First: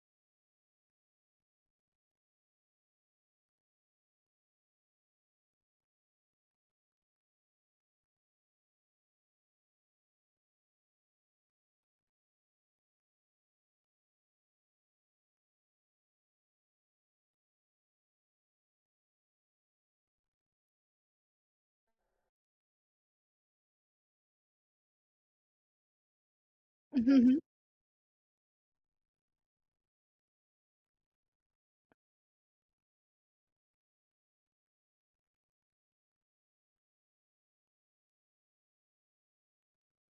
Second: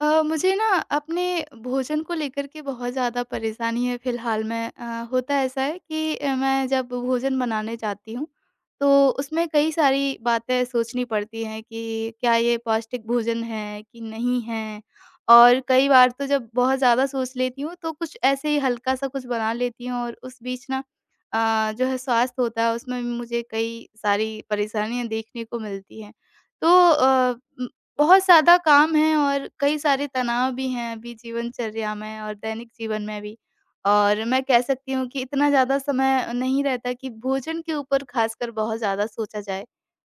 मुझे ना अपने भोजन को लेकर के बहुत ज़्यादा परेशानी है फ़िलहाल में होता ऐसा है कि मैं जब भोजन बनाने जाती हूँ, तो उसमें कई सारी बातें सोचनी पड़ती हैं कि क्या ये पौष्टिक भोजन है कि नहीं है? और कई बार तो जब बहुत ज़्यादा सोच लेती हूँ, तो कुछ ऐसे ही हल्का-सा कुछ बना लेती हूँ और उस बीच ना जो है स्वास्थ्य होता है उसमें भी मुझे कई सारी परेशानियाँ देखने को मिलती हैं। तो हुँ, हुँ। बहुत ज़्यादा काम है और कई सारे तनाव भी हैं अभी जीवनचर्या में और दैनिक जीवन में भी। और मैं कह सकती हूँ कि इतना ज़्यादा समय नहीं रहता कि भोजन के ऊपर खासकर बहुत ज़्यादा सोचा जाए।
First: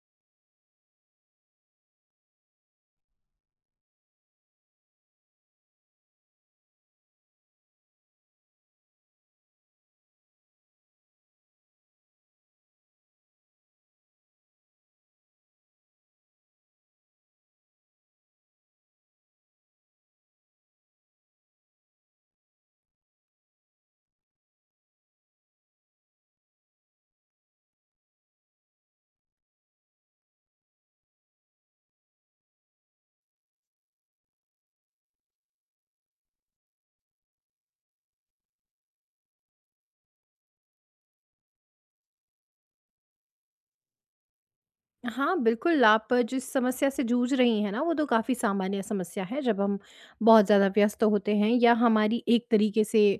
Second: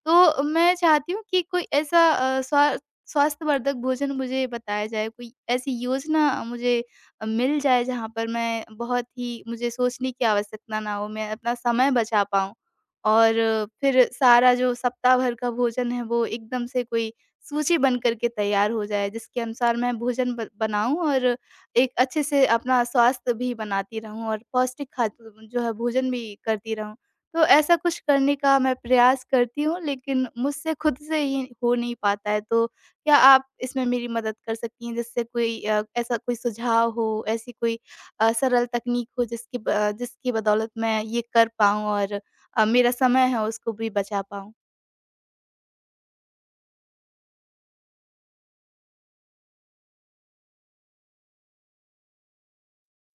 तो मैं चाहती हूँ कि कोई ऐसा स्वास्थ्यवर्धक भोजन मुझे बताया जाए, कोई ऐसी योजना मुझे मिल जाए जहाँ पर मैं बहुत ही मुझे सोचने की आवश्यकता ना हो, मैं अपना समय बचा पाऊँ। और फिर सारा जो सप्ताह भर का भोजन है वो एकदम से कोई सूची बन कर के तैयार हो जाए जिसके अनुसार मैं भोजन ब बनाऊँ और एक अच्छे से अपना स्वास्थ्य भी बनाती रहूँ और पौष्टिक खाद्य जो है भोजन भी करती रहूँ। तो ऐसा कुछ करने का मैं प्रयास करती हूँ लेकिन मुझसे खुद से ही हो नहीं पाता है। तो क्या आप इसमें मेरी मदद कर सकती हैं जिससे कोई ऐसा कोई सुझाव हो, ऐसी कोई सरल तकनीक हो जिसकी बदौलत मैं ये कर पाऊँ और मेरा समय है उसको भी बचा पाऊँ? हाँ, बिल्कुल आप जिस समस्या से जूझ रही हैं ना, वो तो काफ़ी सामान्य समस्या है जब हम बहुत ज़्यादा व्यस्त होते हैं या हमारी एक तरीके से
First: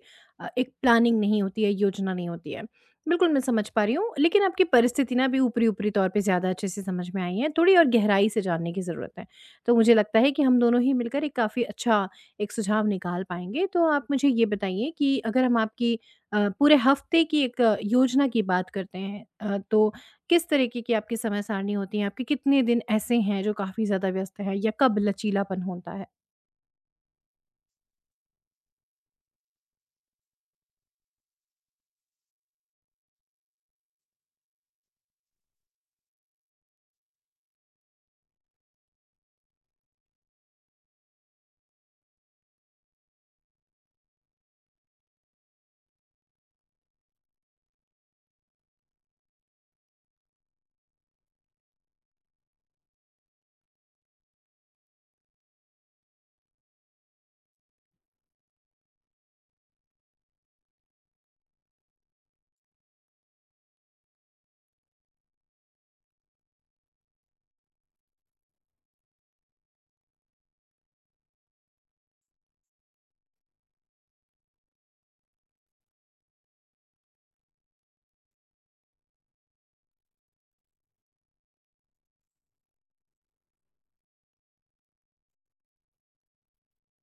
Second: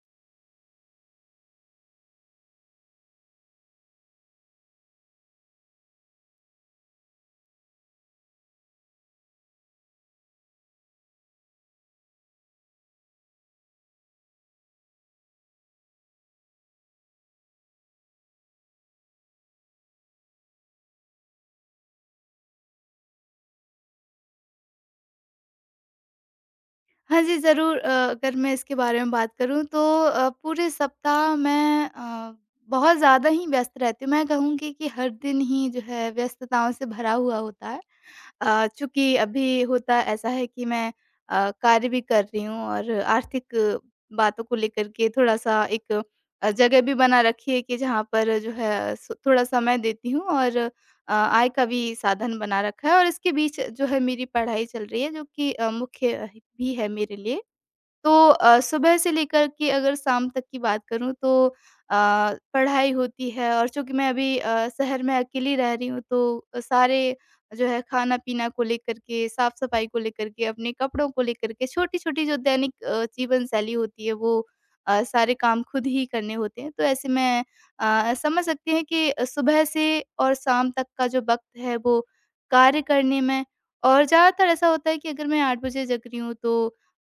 एक प्लानिंग नहीं होती है, योजना नहीं होती है। बिल्कुल मैं समझ पा रही हूँ, लेकिन आपकी परिस्थिति ना अभी ऊपरी-ऊपरी तौर पे ज़्यादा अच्छे से समझ में आई है, थोड़ी और गहराई से जानने की ज़रूरत है। तो मुझे लगता है कि हम दोनों ही मिलकर एक काफ़ी अच्छा एक सुझाव निकाल पाएँगे। तो आप मुझे ये बताइए कि अगर हम आपकी पूरे हफ़्ते की एक योजना की बात करते हैं तो किस तरीके की आपकी समय सारणी होती है? आपके कितने दिन ऐसे हैं जो काफ़ी ज़्यादा व्यस्त है या कब लचीलापन होता है? हाँ जी, ज़रूर, अगर मैं इसके बारे में बात करूँ तो पूरे सप्ताह मैं बहुत ज़्यादा ही व्यस्त रहती हूँ। मैं कहूँगी कि हर दिन ही जो है व्यस्तताओं से भरा हुआ होता है। चूँकि अभी होता ऐसा है कि मैं कार्य भी कर रही हूँ और आर्थिक बातों को लेकर के थोड़ा-सा एक जगह भी बना रखी है कि जहाँ पर जो है स थोड़ा समय देती हूँ और आय का भी साधन बना रखा है और इसके बीच जो है मेरी पढ़ाई चल रही है जो कि मुख्य भी है मेरे लिए। तो सुबह से लेकर के अगर शाम तक की बात करूँ तो पढ़ाई होती है और चूँकि मैं अभी शहर में अकेली रह रही हूँ तो सारे जो है खाना-पीना को लेकर के, साफ-सफाई को लेकर के, अपने कपड़ों को लेकर के, छोटी-छोटी जो दैनिक जीवन शैली होती है वो सारे काम खुद ही करने होते हैं। तो ऐसे में समझ सकते हैं कि सुबह से और शाम तक का जो वक़्त है वो कार्य करने में और ज़्यादातर ऐसा होता है कि अगर मैं 8 बजे जग रही हूँ तो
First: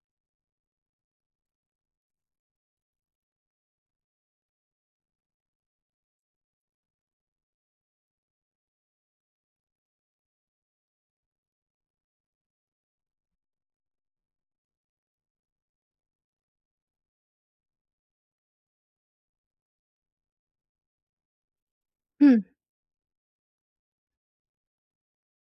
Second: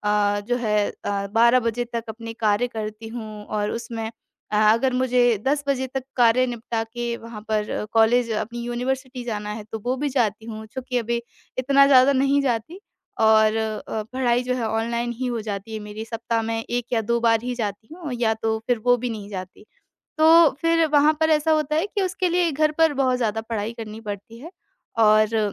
जो है 12 बजे तक अपने कार्य करती हूँ और उसमें अगर मुझे 10 बजे तक कार्य निपटा के वहाँ पर कॉलेज अपनी यूनिवर्सिटी जाना है तो वो भी जाती हूँ, चूँकि अभी इतना ज़्यादा नहीं जाती और पढ़ाई जो है ऑनलाइन ही हो जाती है मेरी, सप्ताह में 1 या 2 बार ही जाती हूँ या तो फिर वो भी नहीं जाती। तो फिर वहाँ पर ऐसा होता है कि उसके लिए घर पर बहुत ज़्यादा पढ़ाई करनी पड़ती है और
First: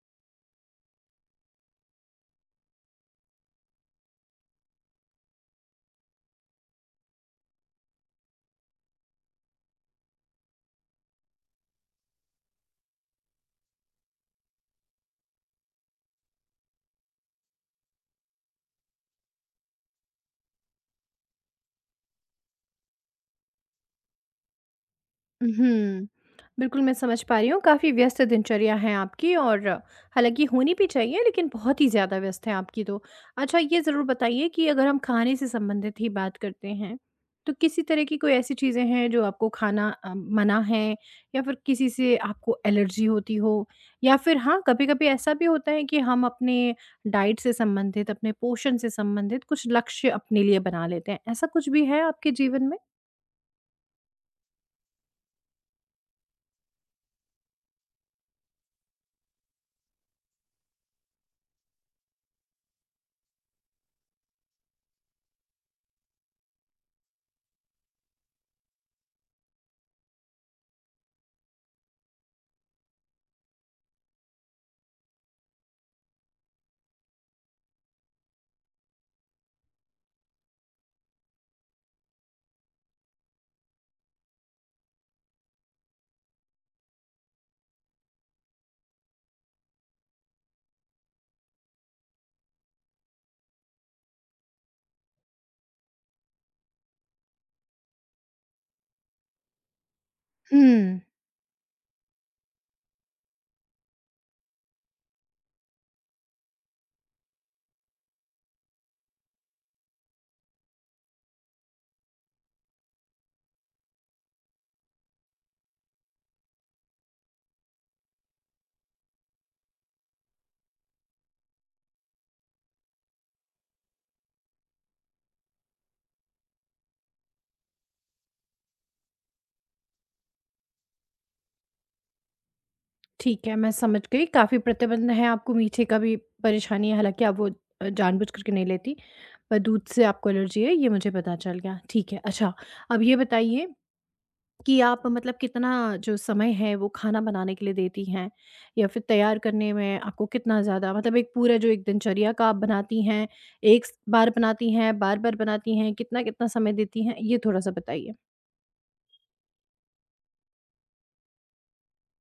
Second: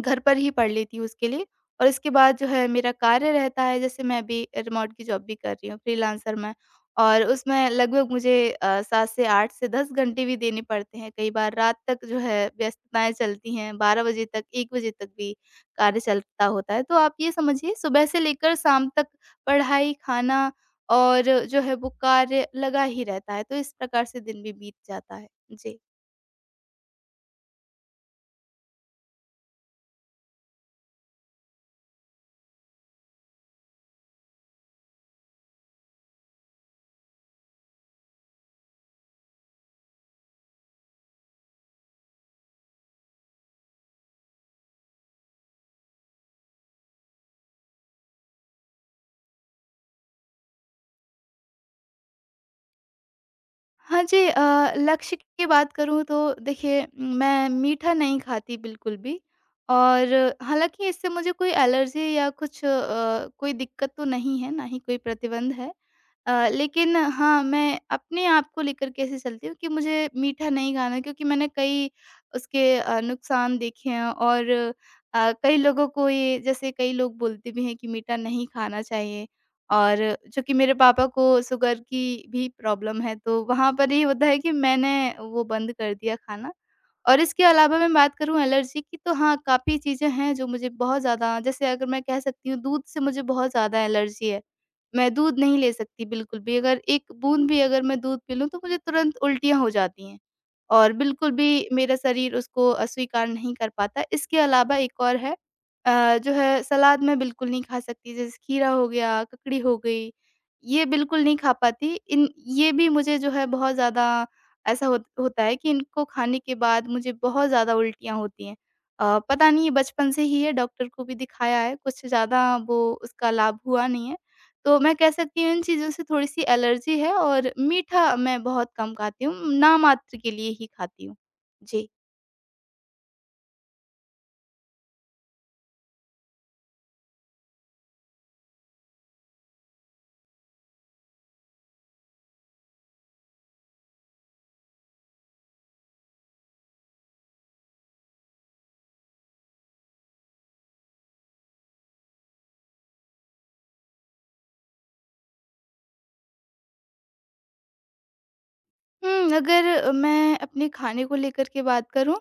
घर पर ही पढ़ लेती हूँ उसके लिए और इसके बाद जो है मेरा कार्य रहता है जैसे मैं अभी रिमोट की जॉब भी कर रही हूँ फ्रीलांसर मैं और उसमें लगभग मुझे 7 से 8 से 10 घंटे भी देने पड़ते हैं, कई बार रात तक जो है व्यस्तताएं चलती हैं, 12 बजे तक 1 बजे तक भी कार्य चलता होता है। तो आप ये समझिए सुबह से लेकर शाम तक पढ़ाई खाना और जो है वो कार्य लगा ही रहता है, तो इस प्रकार से दिन भी बीत जाता है जी। हुँ। बिल्कुल, मैं समझ पा रही हूँ काफ़ी व्यस्त दिनचर्या है आपकी और हालाँकि होनी भी चाहिए लेकिन बहुत ही ज़्यादा व्यस्त है आपकी तो। अच्छा ये ज़रूर बताइए कि अगर हम खाने से संबंधित ही बात करते हैं, तो किसी तरह की कोई ऐसी चीज़ें हैं जो आपको खाना मना है या फिर किसी से आपको एलर्जी होती हो? या फिर हाँ, कभी-कभी ऐसा भी होता है कि हम अपने डाइट से संबंधित, अपने पोषण से संबंधित कुछ लक्ष्य अपने लिए बना लेते हैं। ऐसा कुछ भी है आपके जीवन में? हाँ जी, लक्ष्य की बात करूँ तो देखिए मैं मीठा नहीं खाती बिल्कुल भी और हालाँकि इससे मुझे कोई एलर्जी या कुछ कोई दिक्कत तो नहीं है, ना ही कोई प्रतिबंध है। लेकिन हाँ, मैं अपने आप को लेकर के ऐसे चलती हूँ कि मुझे मीठा नहीं खाना, क्योंकि मैंने कई उसके नुकसान देखे हैं और कई लोगों को ये, जैसे कई लोग बोलते भी हैं कि मीठा नहीं खाना चाहिए और चूँकि मेरे पापा को शुगर की भी प्रॉब्लम है, तो वहाँ पर ये होता है कि मैंने वो बंद कर दिया खाना। और इसके अलावा मैं बात करूँ एलर्जी की, तो हाँ, काफ़ी चीज़ें हैं जो मुझे बहुत ज़्यादा, जैसे अगर मैं कह सकती हूँ दूध से मुझे बहुत ज़्यादा एलर्जी है। मैं दूध नहीं ले सकती बिल्कुल भी, अगर 1 बूँद भी अगर मैं दूध पी लूँ तो मुझे तुरंत उल्टियाँ हो जाती हैं और हुँ। बिल्कुल भी मेरा शरीर उसको अस्वीकार नहीं कर पाता। इसके अलावा एक और है, जो है सलाद मैं बिल्कुल नहीं खा सकती, जैसे खीरा हो गया, ककड़ी हो गई, ये बिल्कुल नहीं खा पाती। इन ये भी मुझे जो है बहुत ज़्यादा, ऐसा होता है कि इनको खाने के बाद मुझे बहुत ज़्यादा उल्टियाँ होती हैं। पता नहीं ये बचपन से ही है, डॉक्टर को भी दिखाया है, कुछ ज़्यादा वो उसका लाभ हुआ नहीं है। तो मैं कह सकती हूँ इन चीज़ों से थोड़ी-सी एलर्जी है और मीठा मैं बहुत कम खाती हूँ, नाम मात्र के लिए ही खाती हूँ। जी। ठीक है, मैं समझ गई। काफ़ी प्रतिबंध हैं, आपको मीठे का भी परेशानी है, हालाँकि आप वो जानबूझ कर के नहीं लेती, पर दूध से आपको एलर्जी है, ये मुझे पता चल गया। ठीक है, अच्छा अब ये बताइए कि आप मतलब कितना जो समय है, वो खाना बनाने के लिए देती हैं? या फिर तैयार करने में आपको कितना ज़्यादा मतलब एक पूरा जो एक दिनचर्या का आप बनाती हैं, एक स बार बनाती हैं, बार-बार बनाती हैं, कितना-कितना समय देती हैं? ये थोड़ा-सा बताइए। हुँ, अगर मैं अपने खाने को लेकर के बात करूँ,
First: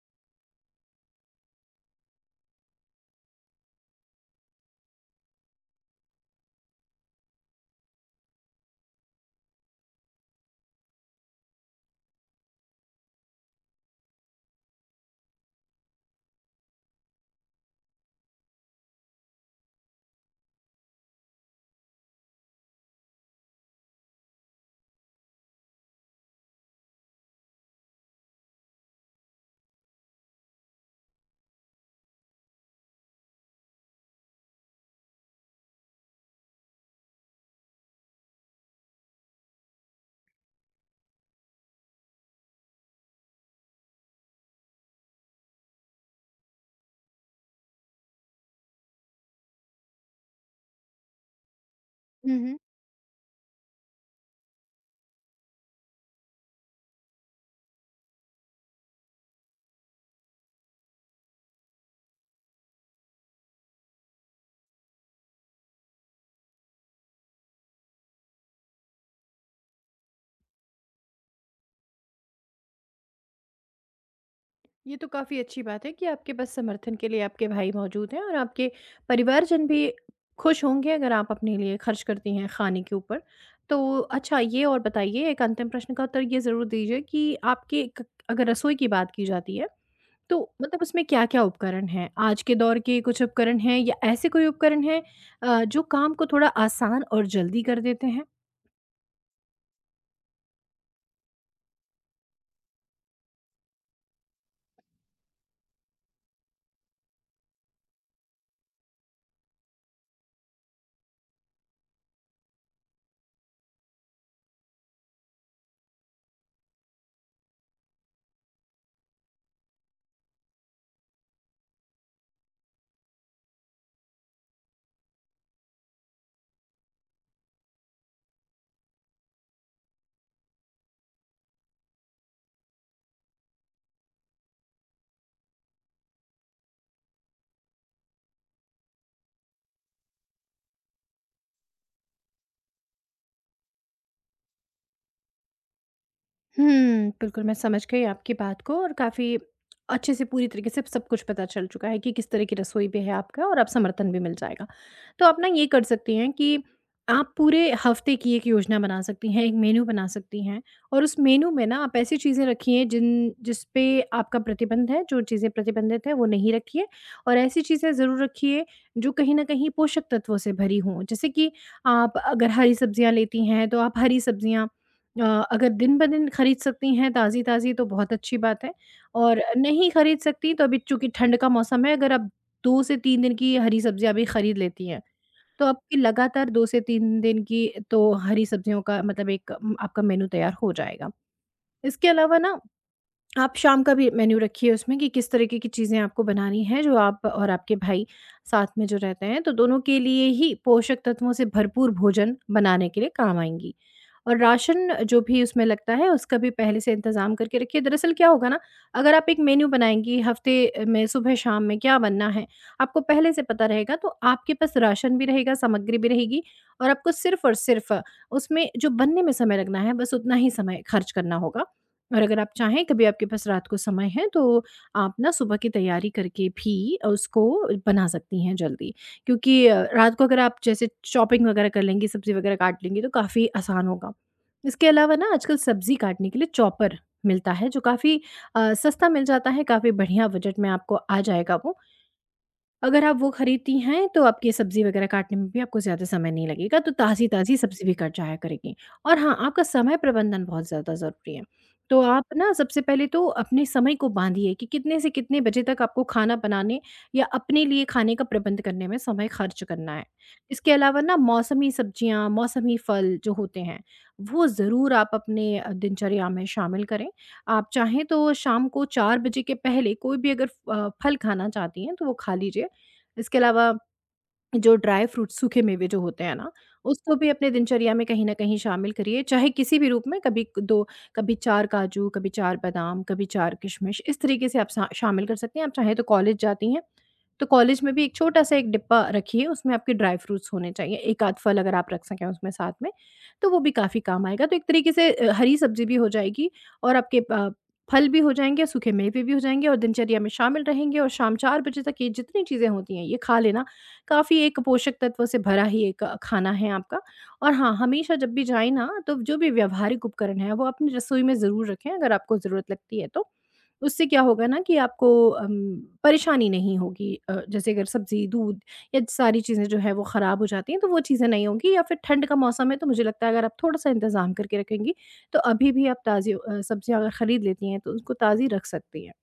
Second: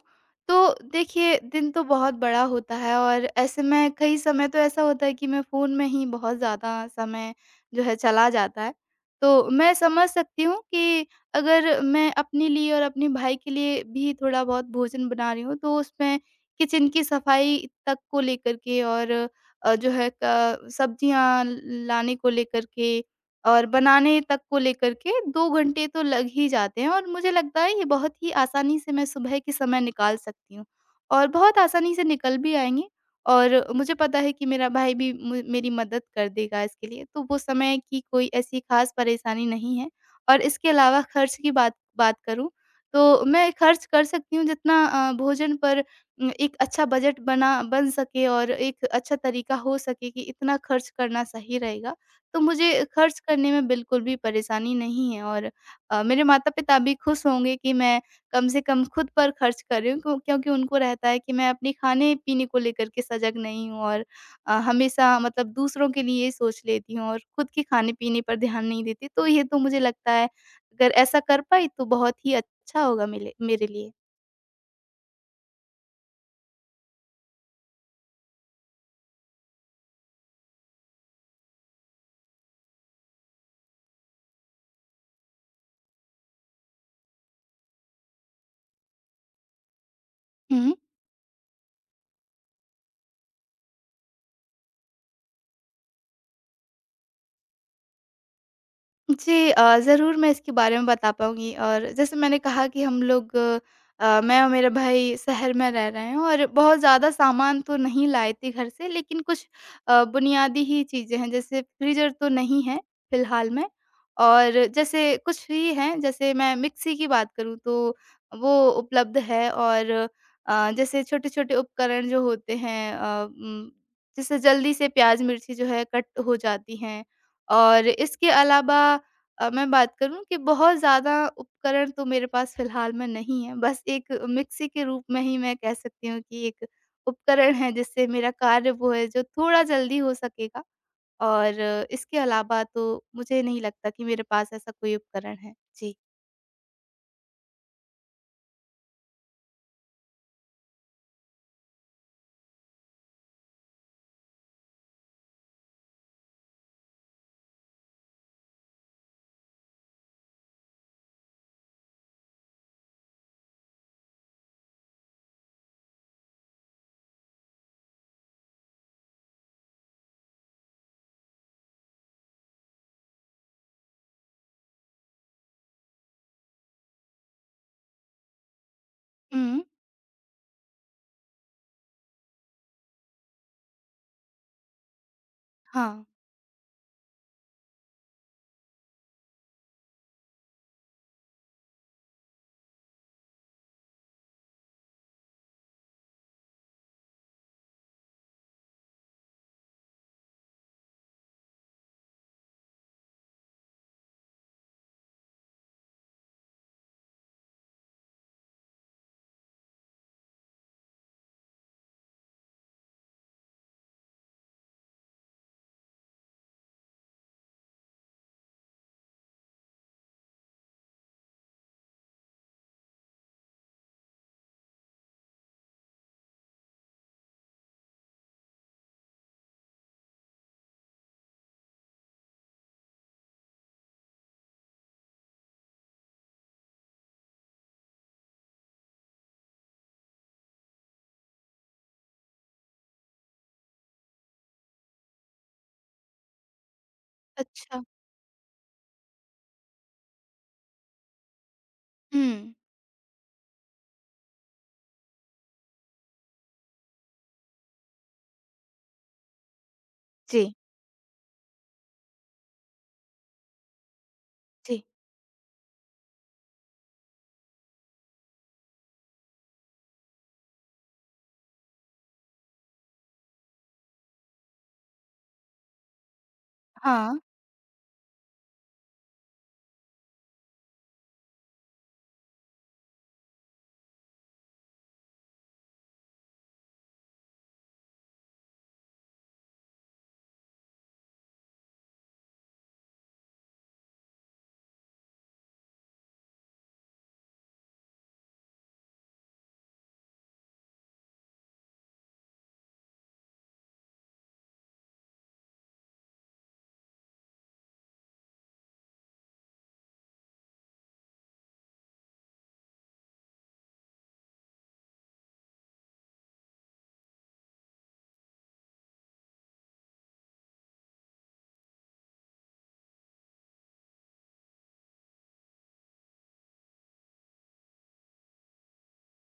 तो देखिए दिन तो बहुत बड़ा होता है और ऐसे में कई समय तो ऐसा होता है कि मैं फ़ोन में ही बहुत ज़्यादा समय जो है चला जाता है। तो मैं समझ सकती हूँ कि अगर मैं अपने लिए और अपने भाई के लिए भी थोड़ा-बहुत भोजन बना रही हूँ, तो उसमें किचन की सफाई तक को लेकर के और जो है क सब्जियाँ लाने को लेकर के और बनाने तक को लेकर के 2 घंटे तो लग ही जाते हैं और मुझे लगता है ये बहुत ही आसानी से मैं सुबह के समय निकाल सकती हूँ और बहुत आसानी से निकल भी आएँगे और मुझे पता है कि मेरा भाई भी मु मेरी मदद कर देगा इसके लिए, तो वो समय की कोई ऐसी ख़ास परेशानी नहीं है। और इसके अलावा खर्च की बात बात करूँ, तो मैं खर्च कर सकती हूँ जितना भोजन पर, एक अच्छा बजट बना बन सके और एक अच्छा तरीका हो सके कि इतना खर्च करना सही रहेगा। तो मुझे खर्च करने में बिल्कुल भी परेशानी नहीं है और मेरे माता-पिता भी खुश होंगे कि मैं कम से कम खुद पर खर्च कर रही हूँ, क्योंकि उनको रहता है कि मैं अपने खाने-पीने को लेकर के सजग नहीं हूँ और हमेशा मतलब दूसरों के लिए सोच लेती हूँ और खुद के खाने-पीने पर ध्यान नहीं देती। तो ये तो मुझे लगता है अगर ऐसा कर पाई तो बहुत ही अच्छा होगा मेले मेरे लिए। ये तो काफ़ी अच्छी बात है कि आपके पास समर्थन के लिए आपके भाई मौजूद हैं और आपके परिवारजन भी खुश होंगे अगर आप अपने लिए खर्च करती हैं खाने के ऊपर। तो अच्छा ये और बताइए एक अंतिम प्रश्न का उत्तर ये ज़रूर दीजिए कि आपके क अगर रसोई की बात की जाती है तो हुँ। मतलब उसमें क्या-क्या उपकरण हैं? आज के दौर के कुछ उपकरण हैं या ऐसे कोई उपकरण हैं जो काम को थोड़ा आसान और जल्दी कर देते हैं? जी, ज़रूर मैं इसके बारे में बता पाऊँगी और जैसे मैंने कहा कि हम लोग, मैं और मेरा भाई शहर में रह रहे हैं और बहुत ज़्यादा सामान तो नहीं लाए थे घर से, लेकिन कुछ बुनियादी ही चीज़ें हैं, जैसे फ्रीज़र तो नहीं है फ़िलहाल में और जैसे कुछ ही हैं, जैसे मैं मिक्सी की बात करूँ तो वो उपलब्ध है और जैसे छोटे-छोटे उपकरण जो होते हैं, जिससे जल्दी से प्याज़ मिर्ची जो है कट हो जाती हैं और इसके अलावा मैं बात करूँ कि बहुत ज़्यादा उपकरण तो मेरे पास फ़िलहाल में नहीं है, बस एक मिक्सी के रूप में ही मैं कह सकती हूँ कि एक उपकरण है जिससे मेरा कार्य वो है जो थोड़ा जल्दी हो सकेगा और इसके अलावा तो मुझे नहीं लगता कि मेरे पास ऐसा कोई उपकरण है। जी। हुँ, बिल्कुल मैं समझ गई आपकी बात को और काफ़ी अच्छे से पूरी तरीके से सब कुछ पता चल चुका है कि किस तरह की रसोई भी है आपका और अब समर्थन भी मिल जाएगा। तो आप ना ये कर सकती हैं कि आप पूरे हफ़्ते की एक योजना बना सकती हैं, एक मेनू बना सकती हैं और उस मेनू में ना आप ऐसी चीज़ें रखिए जिन जिस पे आपका प्रतिबंध है, जो चीज़ें प्रतिबंधित हैं वो नहीं रखिए और ऐसी चीज़ें ज़रूर रखिए जो कहीं न कहीं पोषक तत्वों से भरी हों। जैसे कि आप अगर हरी सब्जियाँ लेती हैं, तो आप हरी सब्जियाँ अ, अगर दिन-ब-दिन खरीद सकती हैं ताज़ी-ताज़ी तो बहुत अच्छी बात है और हुँ। नहीं खरीद सकती तो अभी चूँकि ठंड का मौसम है अगर आप 2 से 3 दिन की हरी सब्जियाँ भी खरीद लेती हैं, तो आपकी हाँ। लगातार 2 से 3 दिन की तो हरी सब्जियों का मतलब एक आपका मेनू तैयार हो जाएगा। इसके अलावा ना आप शाम का भी मेन्यू रखिए उसमें कि किस तरीके की चीज़ें आपको बनानी है जो आप और आपके भाई साथ में जो रहते हैं तो दोनों के लिए ही पोषक तत्वों से भरपूर भोजन बनाने के लिए काम आएंगी। और राशन जो भी उसमें लगता है उसका भी पहले से इंतज़ाम करके रखिए। दरअसल क्या होगा ना अगर आप एक मेन्यू बनाएँगी हफ़्ते में सुबह शाम में क्या बनना है, आपको पहले से पता रहेगा तो आपके पास राशन भी रहेगा, सामग्री भी रहेगी और आपको सिर्फ़ और सिर्फ़ उसमें जो बनने में समय लगना है बस उतना ही समय खर्च करना होगा। और अगर आप चाहें कभी आपके पास रात को समय है तो आप ना सुबह की तैयारी करके भी उसको बना सकती हैं जल्दी क्योंकि रात को अगर आप जैसे चॉपिंग वगैरह कर लेंगी सब्जी वगैरह काट लेंगी तो काफ़ी आसान होगा। इसके अलावा ना आजकल सब्जी काटने के लिए चॉपर मिलता है जो काफ़ी सस्ता मिल जाता है, काफ़ी बढ़िया बजट में आपको आ जाएगा वो। अगर आप वो खरीदती हैं, तो आपकी सब्ज़ी वग़ैरह काटने में भी आपको ज़्यादा समय नहीं लगेगा, तो ताज़ी-ताज़ी अच्छा। सब्ज़ी भी कट जाया करेगी। और हाँ, आपका समय प्रबंधन बहुत ज़्यादा ज़रूरी है। तो हुँ। आप ना सबसे पहले तो अपने समय को बाँधिए कि कितने से कितने बजे तक आपको खाना बनाने या अपने लिए खाने का प्रबंध करने में समय खर्च करना है। जी, इसके अलावा ना मौसमी सब्ज़ियाँ, मौसमी फल जो होते हैं, वो जी। ज़रूर आप अपने दिनचर्या में शामिल करें। आप चाहें तो शाम को 4 बजे के पहले कोई भी अगर फल खाना चाहती हैं, तो वो खा लीजिए। इसके अलावा जो ड्राई फ्रूट्स सूखे मेवे जो होते हैं ना, उसको हाँ। भी अपने दिनचर्या में कहीं न कहीं शामिल करिए, चाहे किसी भी रूप में कभी 2, कभी 4 काजू, कभी 4 बादाम, कभी 4 किशमिश, इस तरीके से आप शा शामिल कर सकती हैं। आप चाहें तो कॉलेज जाती हैं, तो कॉलेज में भी एक छोटा-सा एक डिब्बा रखिए, उसमें आपके ड्राई फ्रूट्स होने चाहिए, 1 आध फल अगर आप रख सकें उसमें साथ में, तो वो भी काफ़ी काम आएगा। तो एक तरीके से हरी सब्ज़ी भी हो जाएगी और आपके प फल भी हो जाएँगे, सूखे मेवे भी हो जाएँगे और दिनचर्या में शामिल रहेंगे और शाम 4 बजे तक ये जितनी चीज़ें होती हैं, ये खा लेना काफ़ी एक पोषक तत्व से भरा ही एक खाना है आपका। और हाँ, हमेशा जब भी जाएँ ना, तो जो भी व्यावहारिक उपकरण है, वो अपनी रसोई में ज़रूर रखें अगर आपको ज़रूरत लगती है तो। उससे क्या होगा ना कि आपको परेशानी नहीं होगी, जैसे अगर सब्ज़ी, दूध या सारी चीज़ें जो है वो ख़राब हो जाती हैं, तो वो चीज़ें नहीं होंगी या फिर ठंड का मौसम है, तो मुझे लगता है अगर आप थोड़ा-सा इंतज़ाम करके रखेंगी, तो अभी भी आप ताज़ी सब्ज़ियाँ अगर खरीद लेती हैं, तो उसको ताज़ी रख सकती हैं।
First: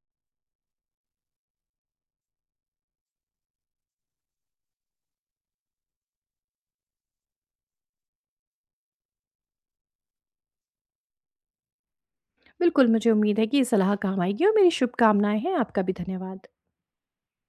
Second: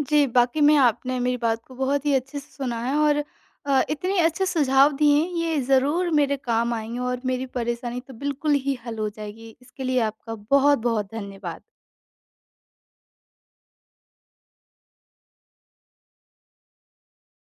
जी, वाक़ई में आपने मेरी बात को बहुत ही अच्छे से सुना है और इतने अच्छे सुझाव दिए हैं, ये ज़रूर मेरे काम आएँगे और मेरी परेशानी तो बिल्कुल ही हल हो जाएगी। इसके लिए आपका बहुत-बहुत धन्यवाद। बिल्कुल, मुझे उम्मीद है कि ये सलाह काम आएगी और मेरी शुभकामनाएँ हैं। आपका भी धन्यवाद।